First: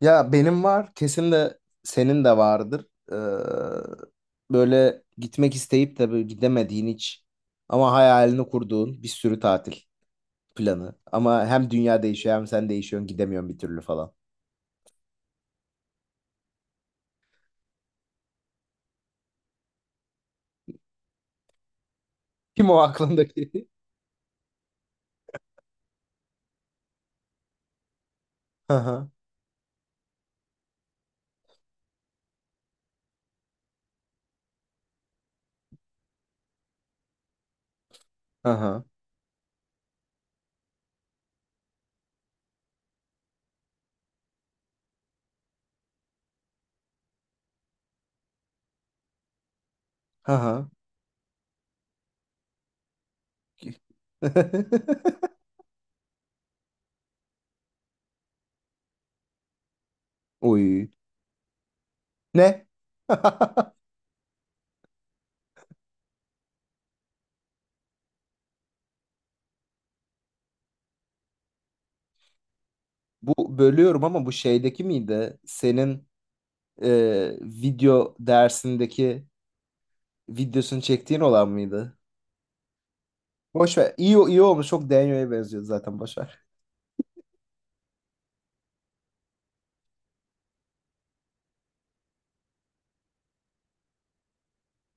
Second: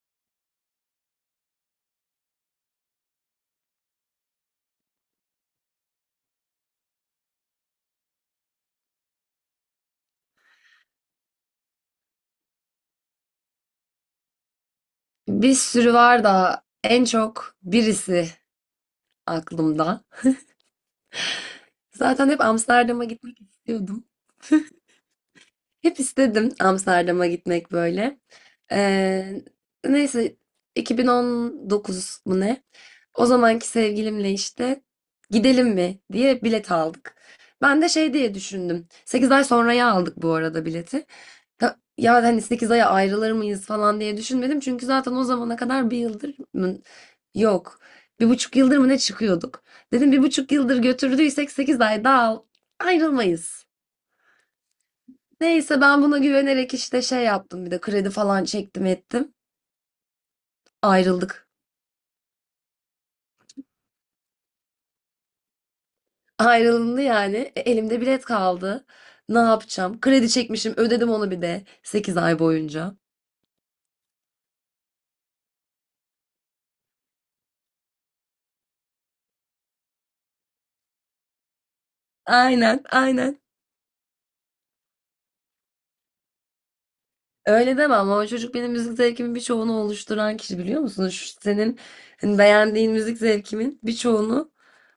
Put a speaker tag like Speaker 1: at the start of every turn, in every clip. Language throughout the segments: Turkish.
Speaker 1: Ya benim var, kesin de senin de vardır. Ee, böyle gitmek isteyip de böyle gidemediğin hiç ama hayalini kurduğun bir sürü tatil planı. Ama hem dünya değişiyor hem sen değişiyorsun gidemiyorsun bir türlü falan.
Speaker 2: Bir sürü var da en çok birisi aklımda. Zaten hep
Speaker 1: Kim o
Speaker 2: Amsterdam'a gitmek
Speaker 1: aklındaki?
Speaker 2: istiyordum. Hep istedim Amsterdam'a gitmek böyle.
Speaker 1: Hı hı.
Speaker 2: Ee, neyse 2019 mu ne? O zamanki sevgilimle işte gidelim mi diye bilet aldık. Ben de şey diye
Speaker 1: Hı hı.
Speaker 2: düşündüm. 8 ay sonraya aldık bu arada bileti. Ya hani sekiz aya ayrılır mıyız falan diye düşünmedim. Çünkü zaten o zamana kadar bir yıldır mı? Yok. Bir buçuk yıldır mı ne çıkıyorduk? Dedim bir
Speaker 1: Hı
Speaker 2: buçuk
Speaker 1: hı.
Speaker 2: yıldır götürdüysek 8 ay daha ayrılmayız. Neyse ben buna güvenerek işte şey yaptım bir de kredi falan çektim ettim.
Speaker 1: Uy.
Speaker 2: Ayrıldık.
Speaker 1: Ne?
Speaker 2: Ayrılındı yani. E, elimde bilet kaldı. Ne yapacağım? Kredi çekmişim ödedim onu bir de 8 ay boyunca.
Speaker 1: Bu bölüyorum ama bu şeydeki miydi? Senin video dersindeki videosunu çektiğin olan mıydı?
Speaker 2: Aynen aynen.
Speaker 1: Boş ver. İyi, iyi olmuş. Çok Daniel'e benziyor zaten. Boş ver.
Speaker 2: Öyle demem ama o çocuk benim müzik zevkimin birçoğunu oluşturan kişi biliyor musunuz? Şu senin hani beğendiğin müzik zevkimin birçoğunu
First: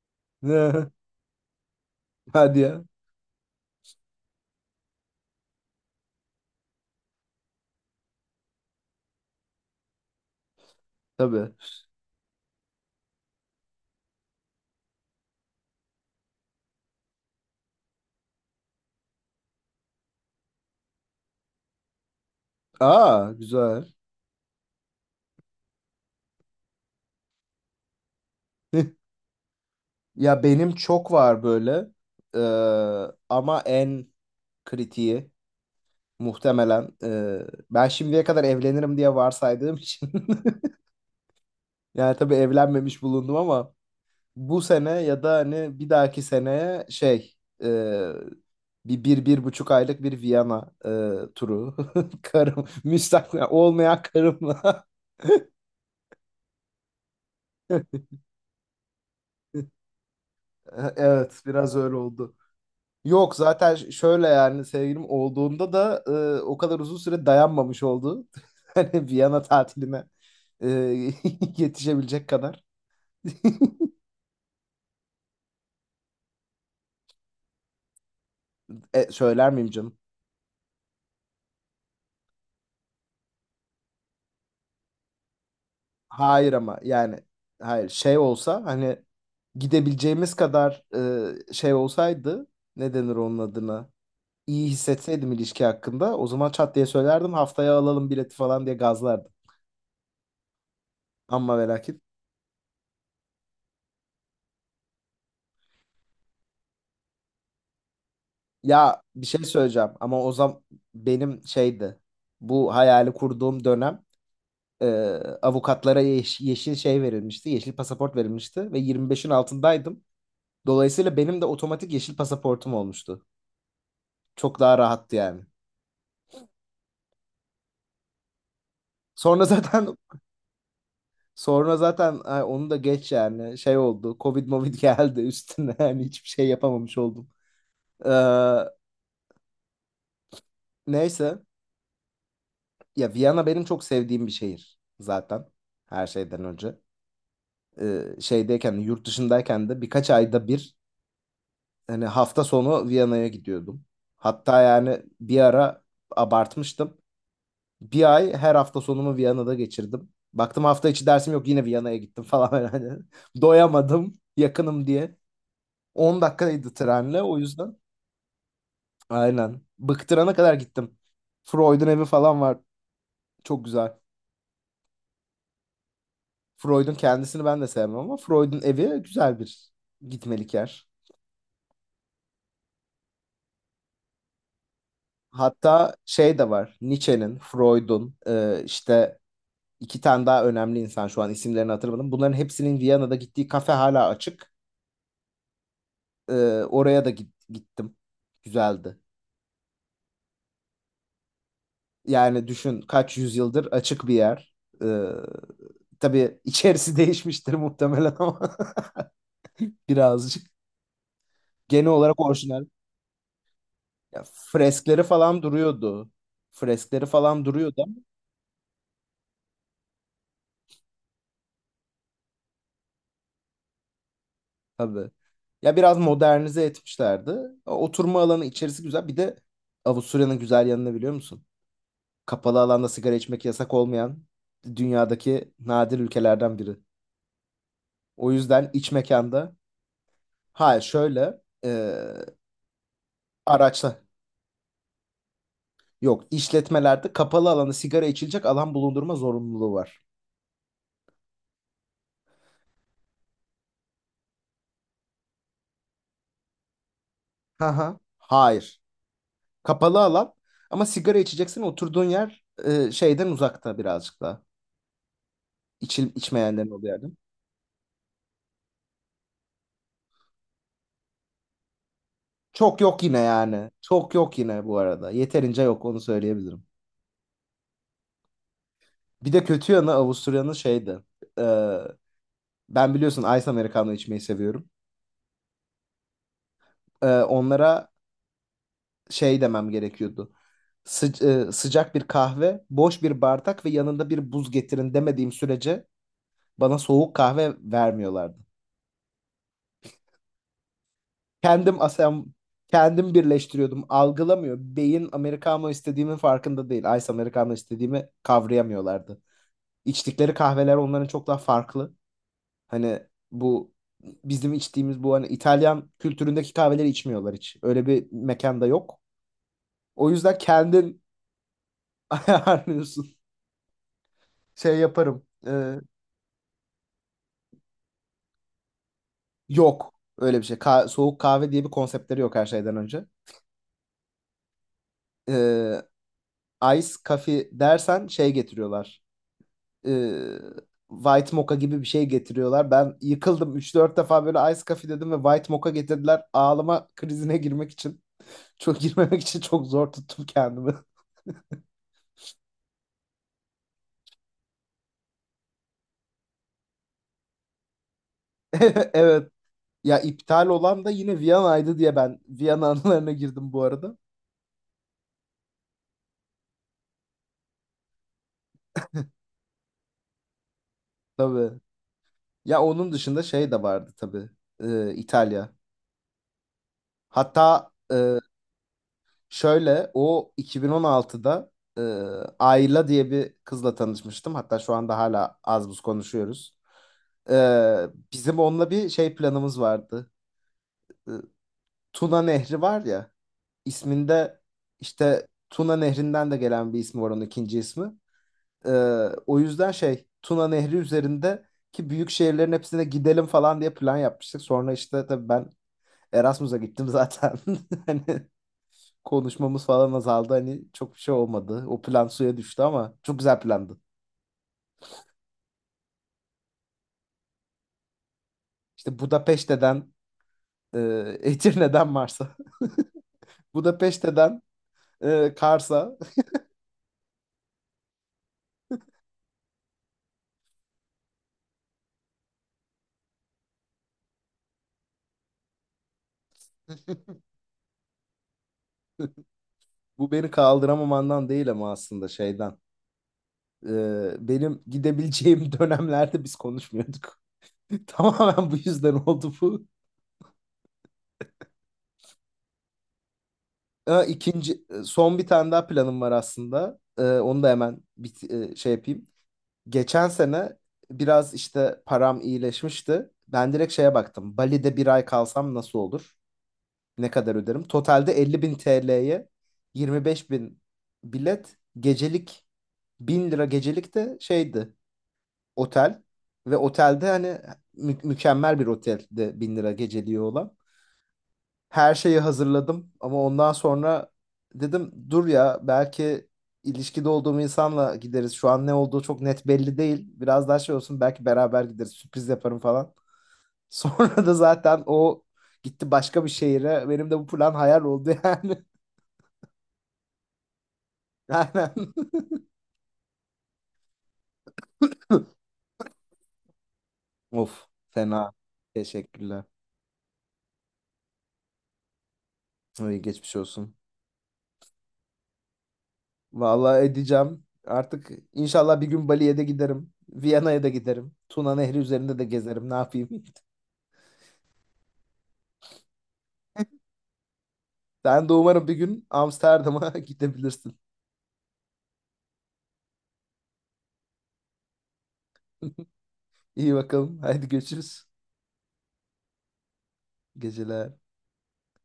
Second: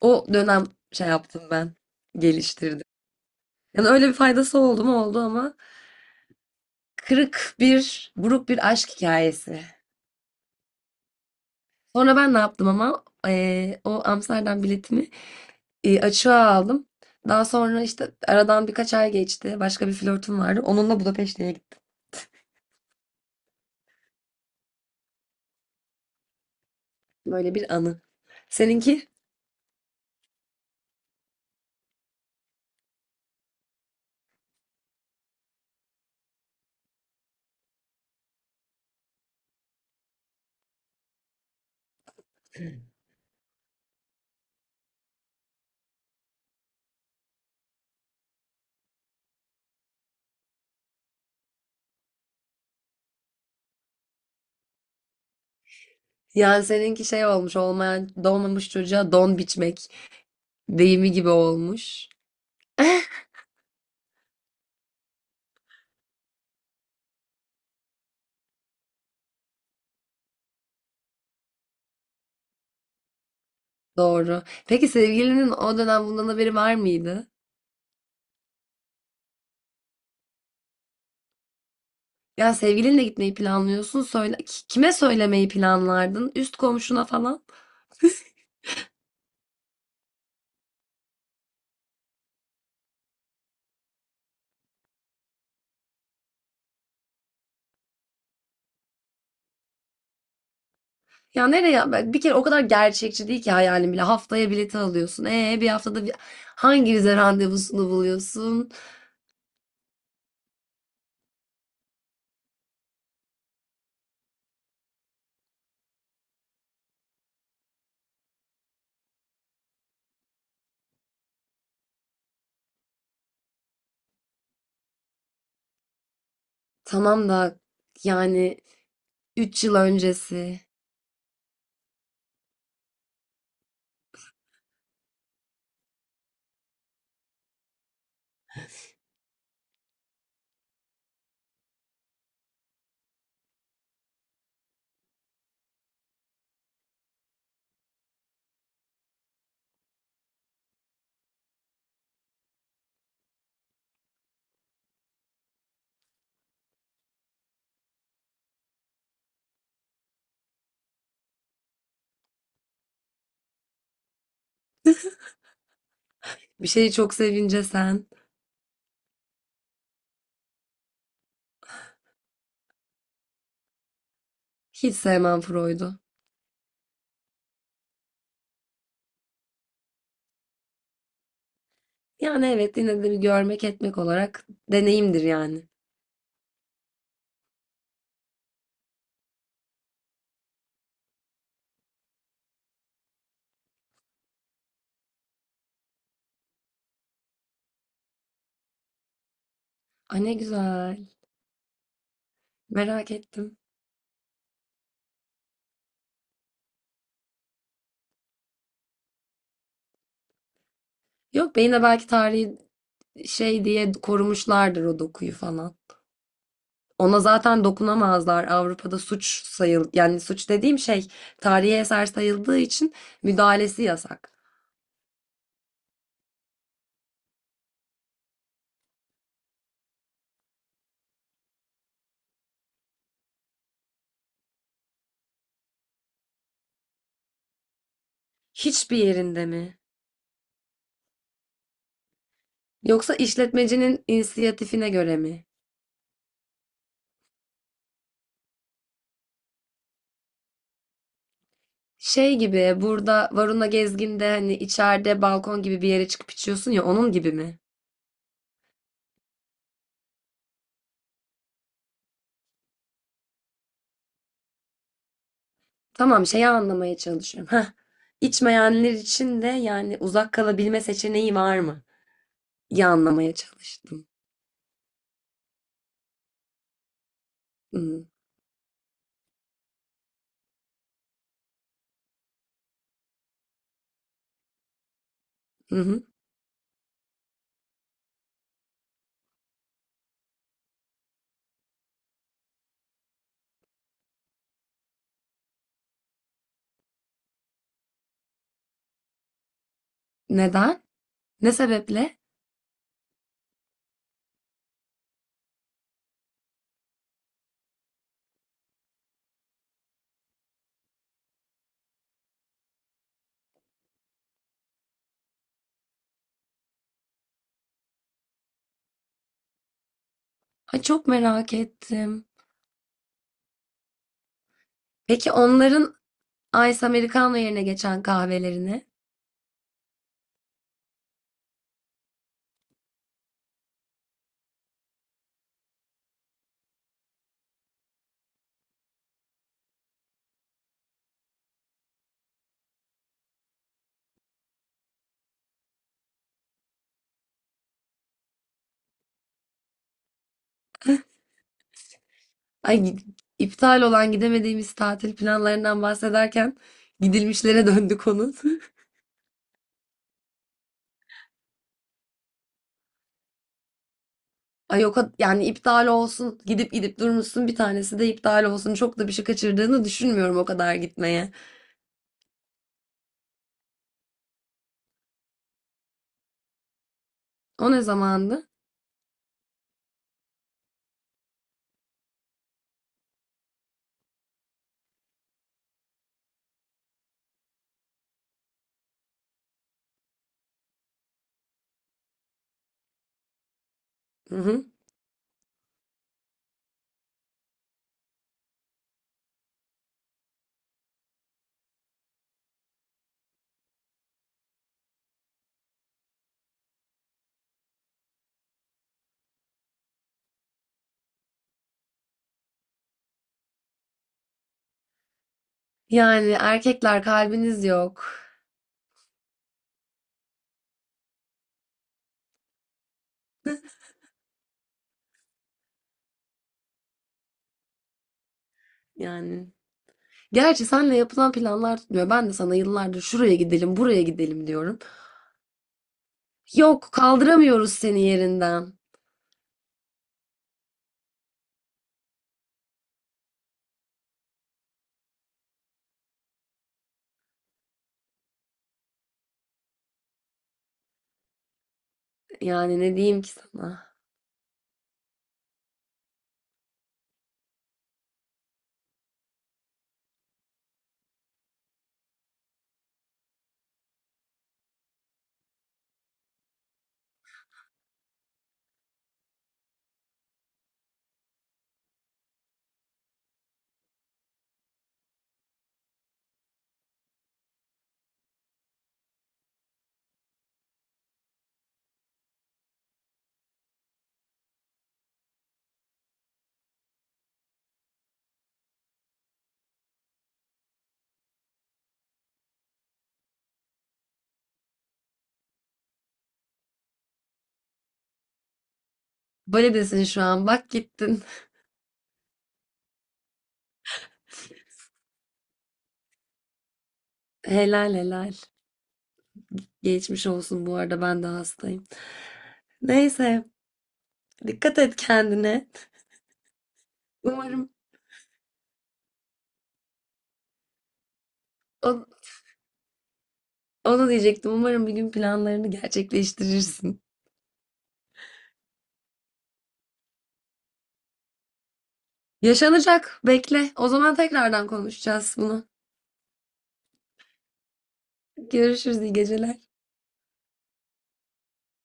Speaker 2: o dönem şey yaptım ben.
Speaker 1: Hadi ya.
Speaker 2: Geliştirdim. Yani öyle bir faydası oldu mu oldu ama kırık bir buruk bir aşk hikayesi.
Speaker 1: Tabii.
Speaker 2: Sonra ben ne yaptım ama o Amsterdam biletimi açığa aldım. Daha sonra işte aradan birkaç ay geçti. Başka bir flörtüm vardı. Onunla Budapeşte'ye gittim.
Speaker 1: Aa güzel.
Speaker 2: Böyle bir anı. Seninki?
Speaker 1: Ya benim çok var böyle. Ee, ama en kritiği muhtemelen ben şimdiye kadar evlenirim diye varsaydığım için yani tabii evlenmemiş bulundum ama bu sene ya da hani bir dahaki seneye şey e, bir buçuk aylık bir Viyana turu karım müstakil olmayan karımla
Speaker 2: Yani seninki şey olmuş olmayan doğmamış çocuğa don biçmek deyimi gibi
Speaker 1: Evet, biraz öyle
Speaker 2: olmuş.
Speaker 1: oldu. Yok zaten şöyle yani sevgilim olduğunda da o kadar uzun süre dayanmamış oldu. Hani Viyana tatiline e, yetişebilecek kadar.
Speaker 2: Doğru. Peki sevgilinin o dönem bundan haberi var mıydı?
Speaker 1: Söyler miyim canım?
Speaker 2: Ya sevgilinle gitmeyi planlıyorsun. Söyle, kime söylemeyi planlardın?
Speaker 1: Hayır
Speaker 2: Üst
Speaker 1: ama
Speaker 2: komşuna
Speaker 1: yani
Speaker 2: falan?
Speaker 1: hayır şey olsa hani gidebileceğimiz kadar şey olsaydı ne denir onun adına? İyi hissetseydim ilişki hakkında o zaman çat diye söylerdim haftaya alalım bileti falan diye gazlardım.
Speaker 2: Ya
Speaker 1: Ama ve
Speaker 2: nereye?
Speaker 1: lakin.
Speaker 2: Bir kere o kadar gerçekçi değil ki hayalin bile. Haftaya bileti alıyorsun. Bir haftada bir hangi vize randevusunu buluyorsun?
Speaker 1: Ya bir şey söyleyeceğim ama o zaman benim şeydi. Bu hayali kurduğum dönem, e, avukatlara yeşil şey verilmişti. Yeşil pasaport verilmişti ve 25'in altındaydım. Dolayısıyla benim de otomatik yeşil pasaportum olmuştu. Çok daha rahattı yani.
Speaker 2: Tamam da yani
Speaker 1: Sonra
Speaker 2: 3 yıl
Speaker 1: zaten
Speaker 2: öncesi.
Speaker 1: sonra zaten ay, onu da geç yani şey oldu. Covid movid geldi üstüne yani hiçbir şey yapamamış oldum. Ee, neyse ya Viyana benim çok sevdiğim bir şehir zaten her şeyden önce. Şeydeyken de, yurt dışındayken de birkaç ayda bir hani hafta sonu Viyana'ya gidiyordum. Hatta yani bir ara abartmıştım. Bir ay her hafta sonumu Viyana'da geçirdim. Baktım hafta içi dersim yok yine Viyana'ya gittim falan hani. Doyamadım yakınım diye. 10
Speaker 2: Bir
Speaker 1: dakikaydı
Speaker 2: şeyi çok
Speaker 1: trenle o
Speaker 2: sevince
Speaker 1: yüzden.
Speaker 2: sen.
Speaker 1: Aynen. Bıktırana kadar gittim. Freud'un evi falan var. Çok güzel.
Speaker 2: Hiç sevmem Freud'u.
Speaker 1: Freud'un kendisini ben de sevmem ama Freud'un evi güzel bir gitmelik yer.
Speaker 2: Yani evet yine de bir görmek etmek olarak deneyimdir yani.
Speaker 1: Hatta şey de var. Nietzsche'nin, Freud'un işte iki tane daha önemli insan şu an isimlerini hatırlamadım. Bunların hepsinin Viyana'da gittiği kafe hala açık. E, oraya da gittim. Güzeldi.
Speaker 2: Ay ne güzel.
Speaker 1: Yani düşün
Speaker 2: Merak
Speaker 1: kaç
Speaker 2: ettim.
Speaker 1: yüzyıldır açık bir yer. E, tabii içerisi değişmiştir muhtemelen ama birazcık.
Speaker 2: Yok be yine
Speaker 1: Genel
Speaker 2: belki
Speaker 1: olarak
Speaker 2: tarihi
Speaker 1: orijinal.
Speaker 2: şey diye
Speaker 1: Ya,
Speaker 2: korumuşlardır o
Speaker 1: freskleri
Speaker 2: dokuyu
Speaker 1: falan
Speaker 2: falan.
Speaker 1: duruyordu. Freskleri
Speaker 2: Ona
Speaker 1: falan
Speaker 2: zaten
Speaker 1: duruyordu.
Speaker 2: dokunamazlar. Avrupa'da suç sayıl, yani suç dediğim şey tarihi eser sayıldığı için müdahalesi yasak.
Speaker 1: Tabii. Ya biraz modernize etmişlerdi. O oturma alanı içerisi güzel. Bir de Avusturya'nın güzel yanını biliyor musun? Kapalı alanda sigara içmek yasak olmayan dünyadaki nadir ülkelerden biri. O yüzden iç
Speaker 2: Hiçbir yerinde
Speaker 1: mekanda
Speaker 2: mi?
Speaker 1: hayır şöyle
Speaker 2: Yoksa
Speaker 1: araçla
Speaker 2: işletmecinin inisiyatifine göre mi?
Speaker 1: yok işletmelerde kapalı alanda sigara içilecek alan bulundurma zorunluluğu var.
Speaker 2: Şey gibi burada Varuna Gezgin'de hani içeride balkon gibi bir yere çıkıp içiyorsun ya onun gibi mi?
Speaker 1: Ha ha. Hayır. Kapalı alan ama sigara içeceksin oturduğun yer şeyden uzakta birazcık da.
Speaker 2: Tamam şeyi
Speaker 1: İçmeyenlerin olduğu
Speaker 2: anlamaya
Speaker 1: yerde.
Speaker 2: çalışıyorum. Heh. İçmeyenler için de yani uzak kalabilme seçeneği var mı?
Speaker 1: Çok
Speaker 2: İyi
Speaker 1: yok yine
Speaker 2: anlamaya
Speaker 1: yani.
Speaker 2: çalıştım.
Speaker 1: Çok yok yine bu arada. Yeterince yok onu söyleyebilirim.
Speaker 2: Hı
Speaker 1: Bir de kötü yanı Avusturya'nın şeydi. Ee, ben biliyorsun Ice Americano içmeyi seviyorum.
Speaker 2: hı.
Speaker 1: Onlara şey demem gerekiyordu. Sıcak bir kahve, boş bir bardak ve yanında bir buz getirin demediğim sürece bana soğuk kahve vermiyorlardı.
Speaker 2: Neden? Ne
Speaker 1: Kendim
Speaker 2: sebeple?
Speaker 1: asem kendim birleştiriyordum. Algılamıyor. Beyin Americano istediğimin farkında değil. Ice Americano istediğimi kavrayamıyorlardı. İçtikleri kahveler onların çok daha farklı. Hani bu bizim içtiğimiz bu hani İtalyan kültüründeki kahveleri içmiyorlar hiç. Öyle bir mekanda yok. O yüzden
Speaker 2: Ay
Speaker 1: kendin
Speaker 2: çok merak ettim.
Speaker 1: ayarlıyorsun. Şey yaparım.
Speaker 2: Peki onların Ice Americano yerine geçen kahvelerini,
Speaker 1: Yok öyle bir şey. Soğuk kahve diye bir konseptleri yok her şeyden önce. Ee, ice coffee dersen şey getiriyorlar. Ee, White mocha gibi bir şey getiriyorlar. Ben yıkıldım. Üç dört defa böyle ice coffee dedim ve white mocha getirdiler. Ağlama krizine girmek için. Çok girmemek için çok zor tuttum kendimi.
Speaker 2: ay iptal olan gidemediğimiz tatil planlarından bahsederken gidilmişlere döndü konu.
Speaker 1: Evet. Ya iptal olan da yine Viyana'ydı diye ben Viyana anılarına girdim bu arada.
Speaker 2: Ay yok yani iptal olsun gidip gidip durmuşsun bir tanesi de iptal olsun çok da bir şey kaçırdığını düşünmüyorum o kadar gitmeye.
Speaker 1: Tabii. Ya onun dışında şey de vardı tabii. İtalya. Hatta
Speaker 2: O ne
Speaker 1: e,
Speaker 2: zamandı?
Speaker 1: şöyle o 2016'da e, Ayla diye bir kızla tanışmıştım. Hatta şu anda hala az buz konuşuyoruz. Ee, bizim onunla bir şey planımız vardı. Ee, Tuna Nehri var ya.
Speaker 2: Hı
Speaker 1: İsminde
Speaker 2: hı.
Speaker 1: işte Tuna Nehri'nden de gelen bir ismi var onun ikinci ismi. Ee, o yüzden şey Tuna Nehri üzerindeki büyük şehirlerin hepsine gidelim falan diye plan yapmıştık. Sonra işte tabii ben Erasmus'a gittim zaten. Hani konuşmamız falan azaldı. Hani çok bir şey olmadı. O plan suya düştü ama çok güzel plandı.
Speaker 2: Yani erkekler kalbiniz yok.
Speaker 1: İşte Budapeşte'den e, Edirne'den Mars'a. Budapeşte'den Kars'a.
Speaker 2: Yani gerçi senle yapılan planlar tutmuyor. Ben de sana yıllardır şuraya gidelim buraya gidelim diyorum. Yok kaldıramıyoruz seni yerinden.
Speaker 1: Bu beni kaldıramamandan değil ama aslında şeyden. Benim gidebileceğim dönemlerde biz konuşmuyorduk. Tamamen bu yüzden oldu bu.
Speaker 2: Yani ne diyeyim ki sana.
Speaker 1: Ha, ikinci son bir tane daha planım var aslında. Onu da hemen şey yapayım. Geçen sene biraz işte param iyileşmişti. Ben direkt şeye baktım. Bali'de bir ay kalsam nasıl olur? Ne kadar öderim? Totalde 50 bin TL'ye, 25 bin bilet, gecelik 1000 lira gecelik de şeydi. Otel ve otelde hani mükemmel bir otelde bin lira geceliği olan. Her şeyi hazırladım ama ondan sonra dedim dur ya belki ilişkide olduğum insanla gideriz. Şu an ne olduğu çok net belli değil. Biraz daha şey olsun belki beraber gideriz sürpriz yaparım falan. Sonra da zaten o gitti başka bir şehire. Benim de bu plan hayal oldu yani.
Speaker 2: Böyle desin şu an bak gittin.
Speaker 1: Aynen. Of
Speaker 2: Helal
Speaker 1: fena.
Speaker 2: helal.
Speaker 1: Teşekkürler.
Speaker 2: Geçmiş olsun bu arada ben de hastayım.
Speaker 1: İyi geçmiş
Speaker 2: Neyse
Speaker 1: olsun.
Speaker 2: dikkat et kendine.
Speaker 1: Vallahi edeceğim.
Speaker 2: Umarım
Speaker 1: Artık inşallah bir gün Bali'ye de giderim. Viyana'ya da giderim. Tuna Nehri
Speaker 2: o-
Speaker 1: üzerinde de gezerim. Ne yapayım?
Speaker 2: onu diyecektim. Umarım bir gün planlarını gerçekleştirirsin.
Speaker 1: Sen de umarım bir gün Amsterdam'a gidebilirsin.
Speaker 2: Yaşanacak bekle. O zaman tekrardan konuşacağız bunu.
Speaker 1: İyi bakalım. Haydi görüşürüz.
Speaker 2: Görüşürüz iyi geceler.
Speaker 1: Geceler.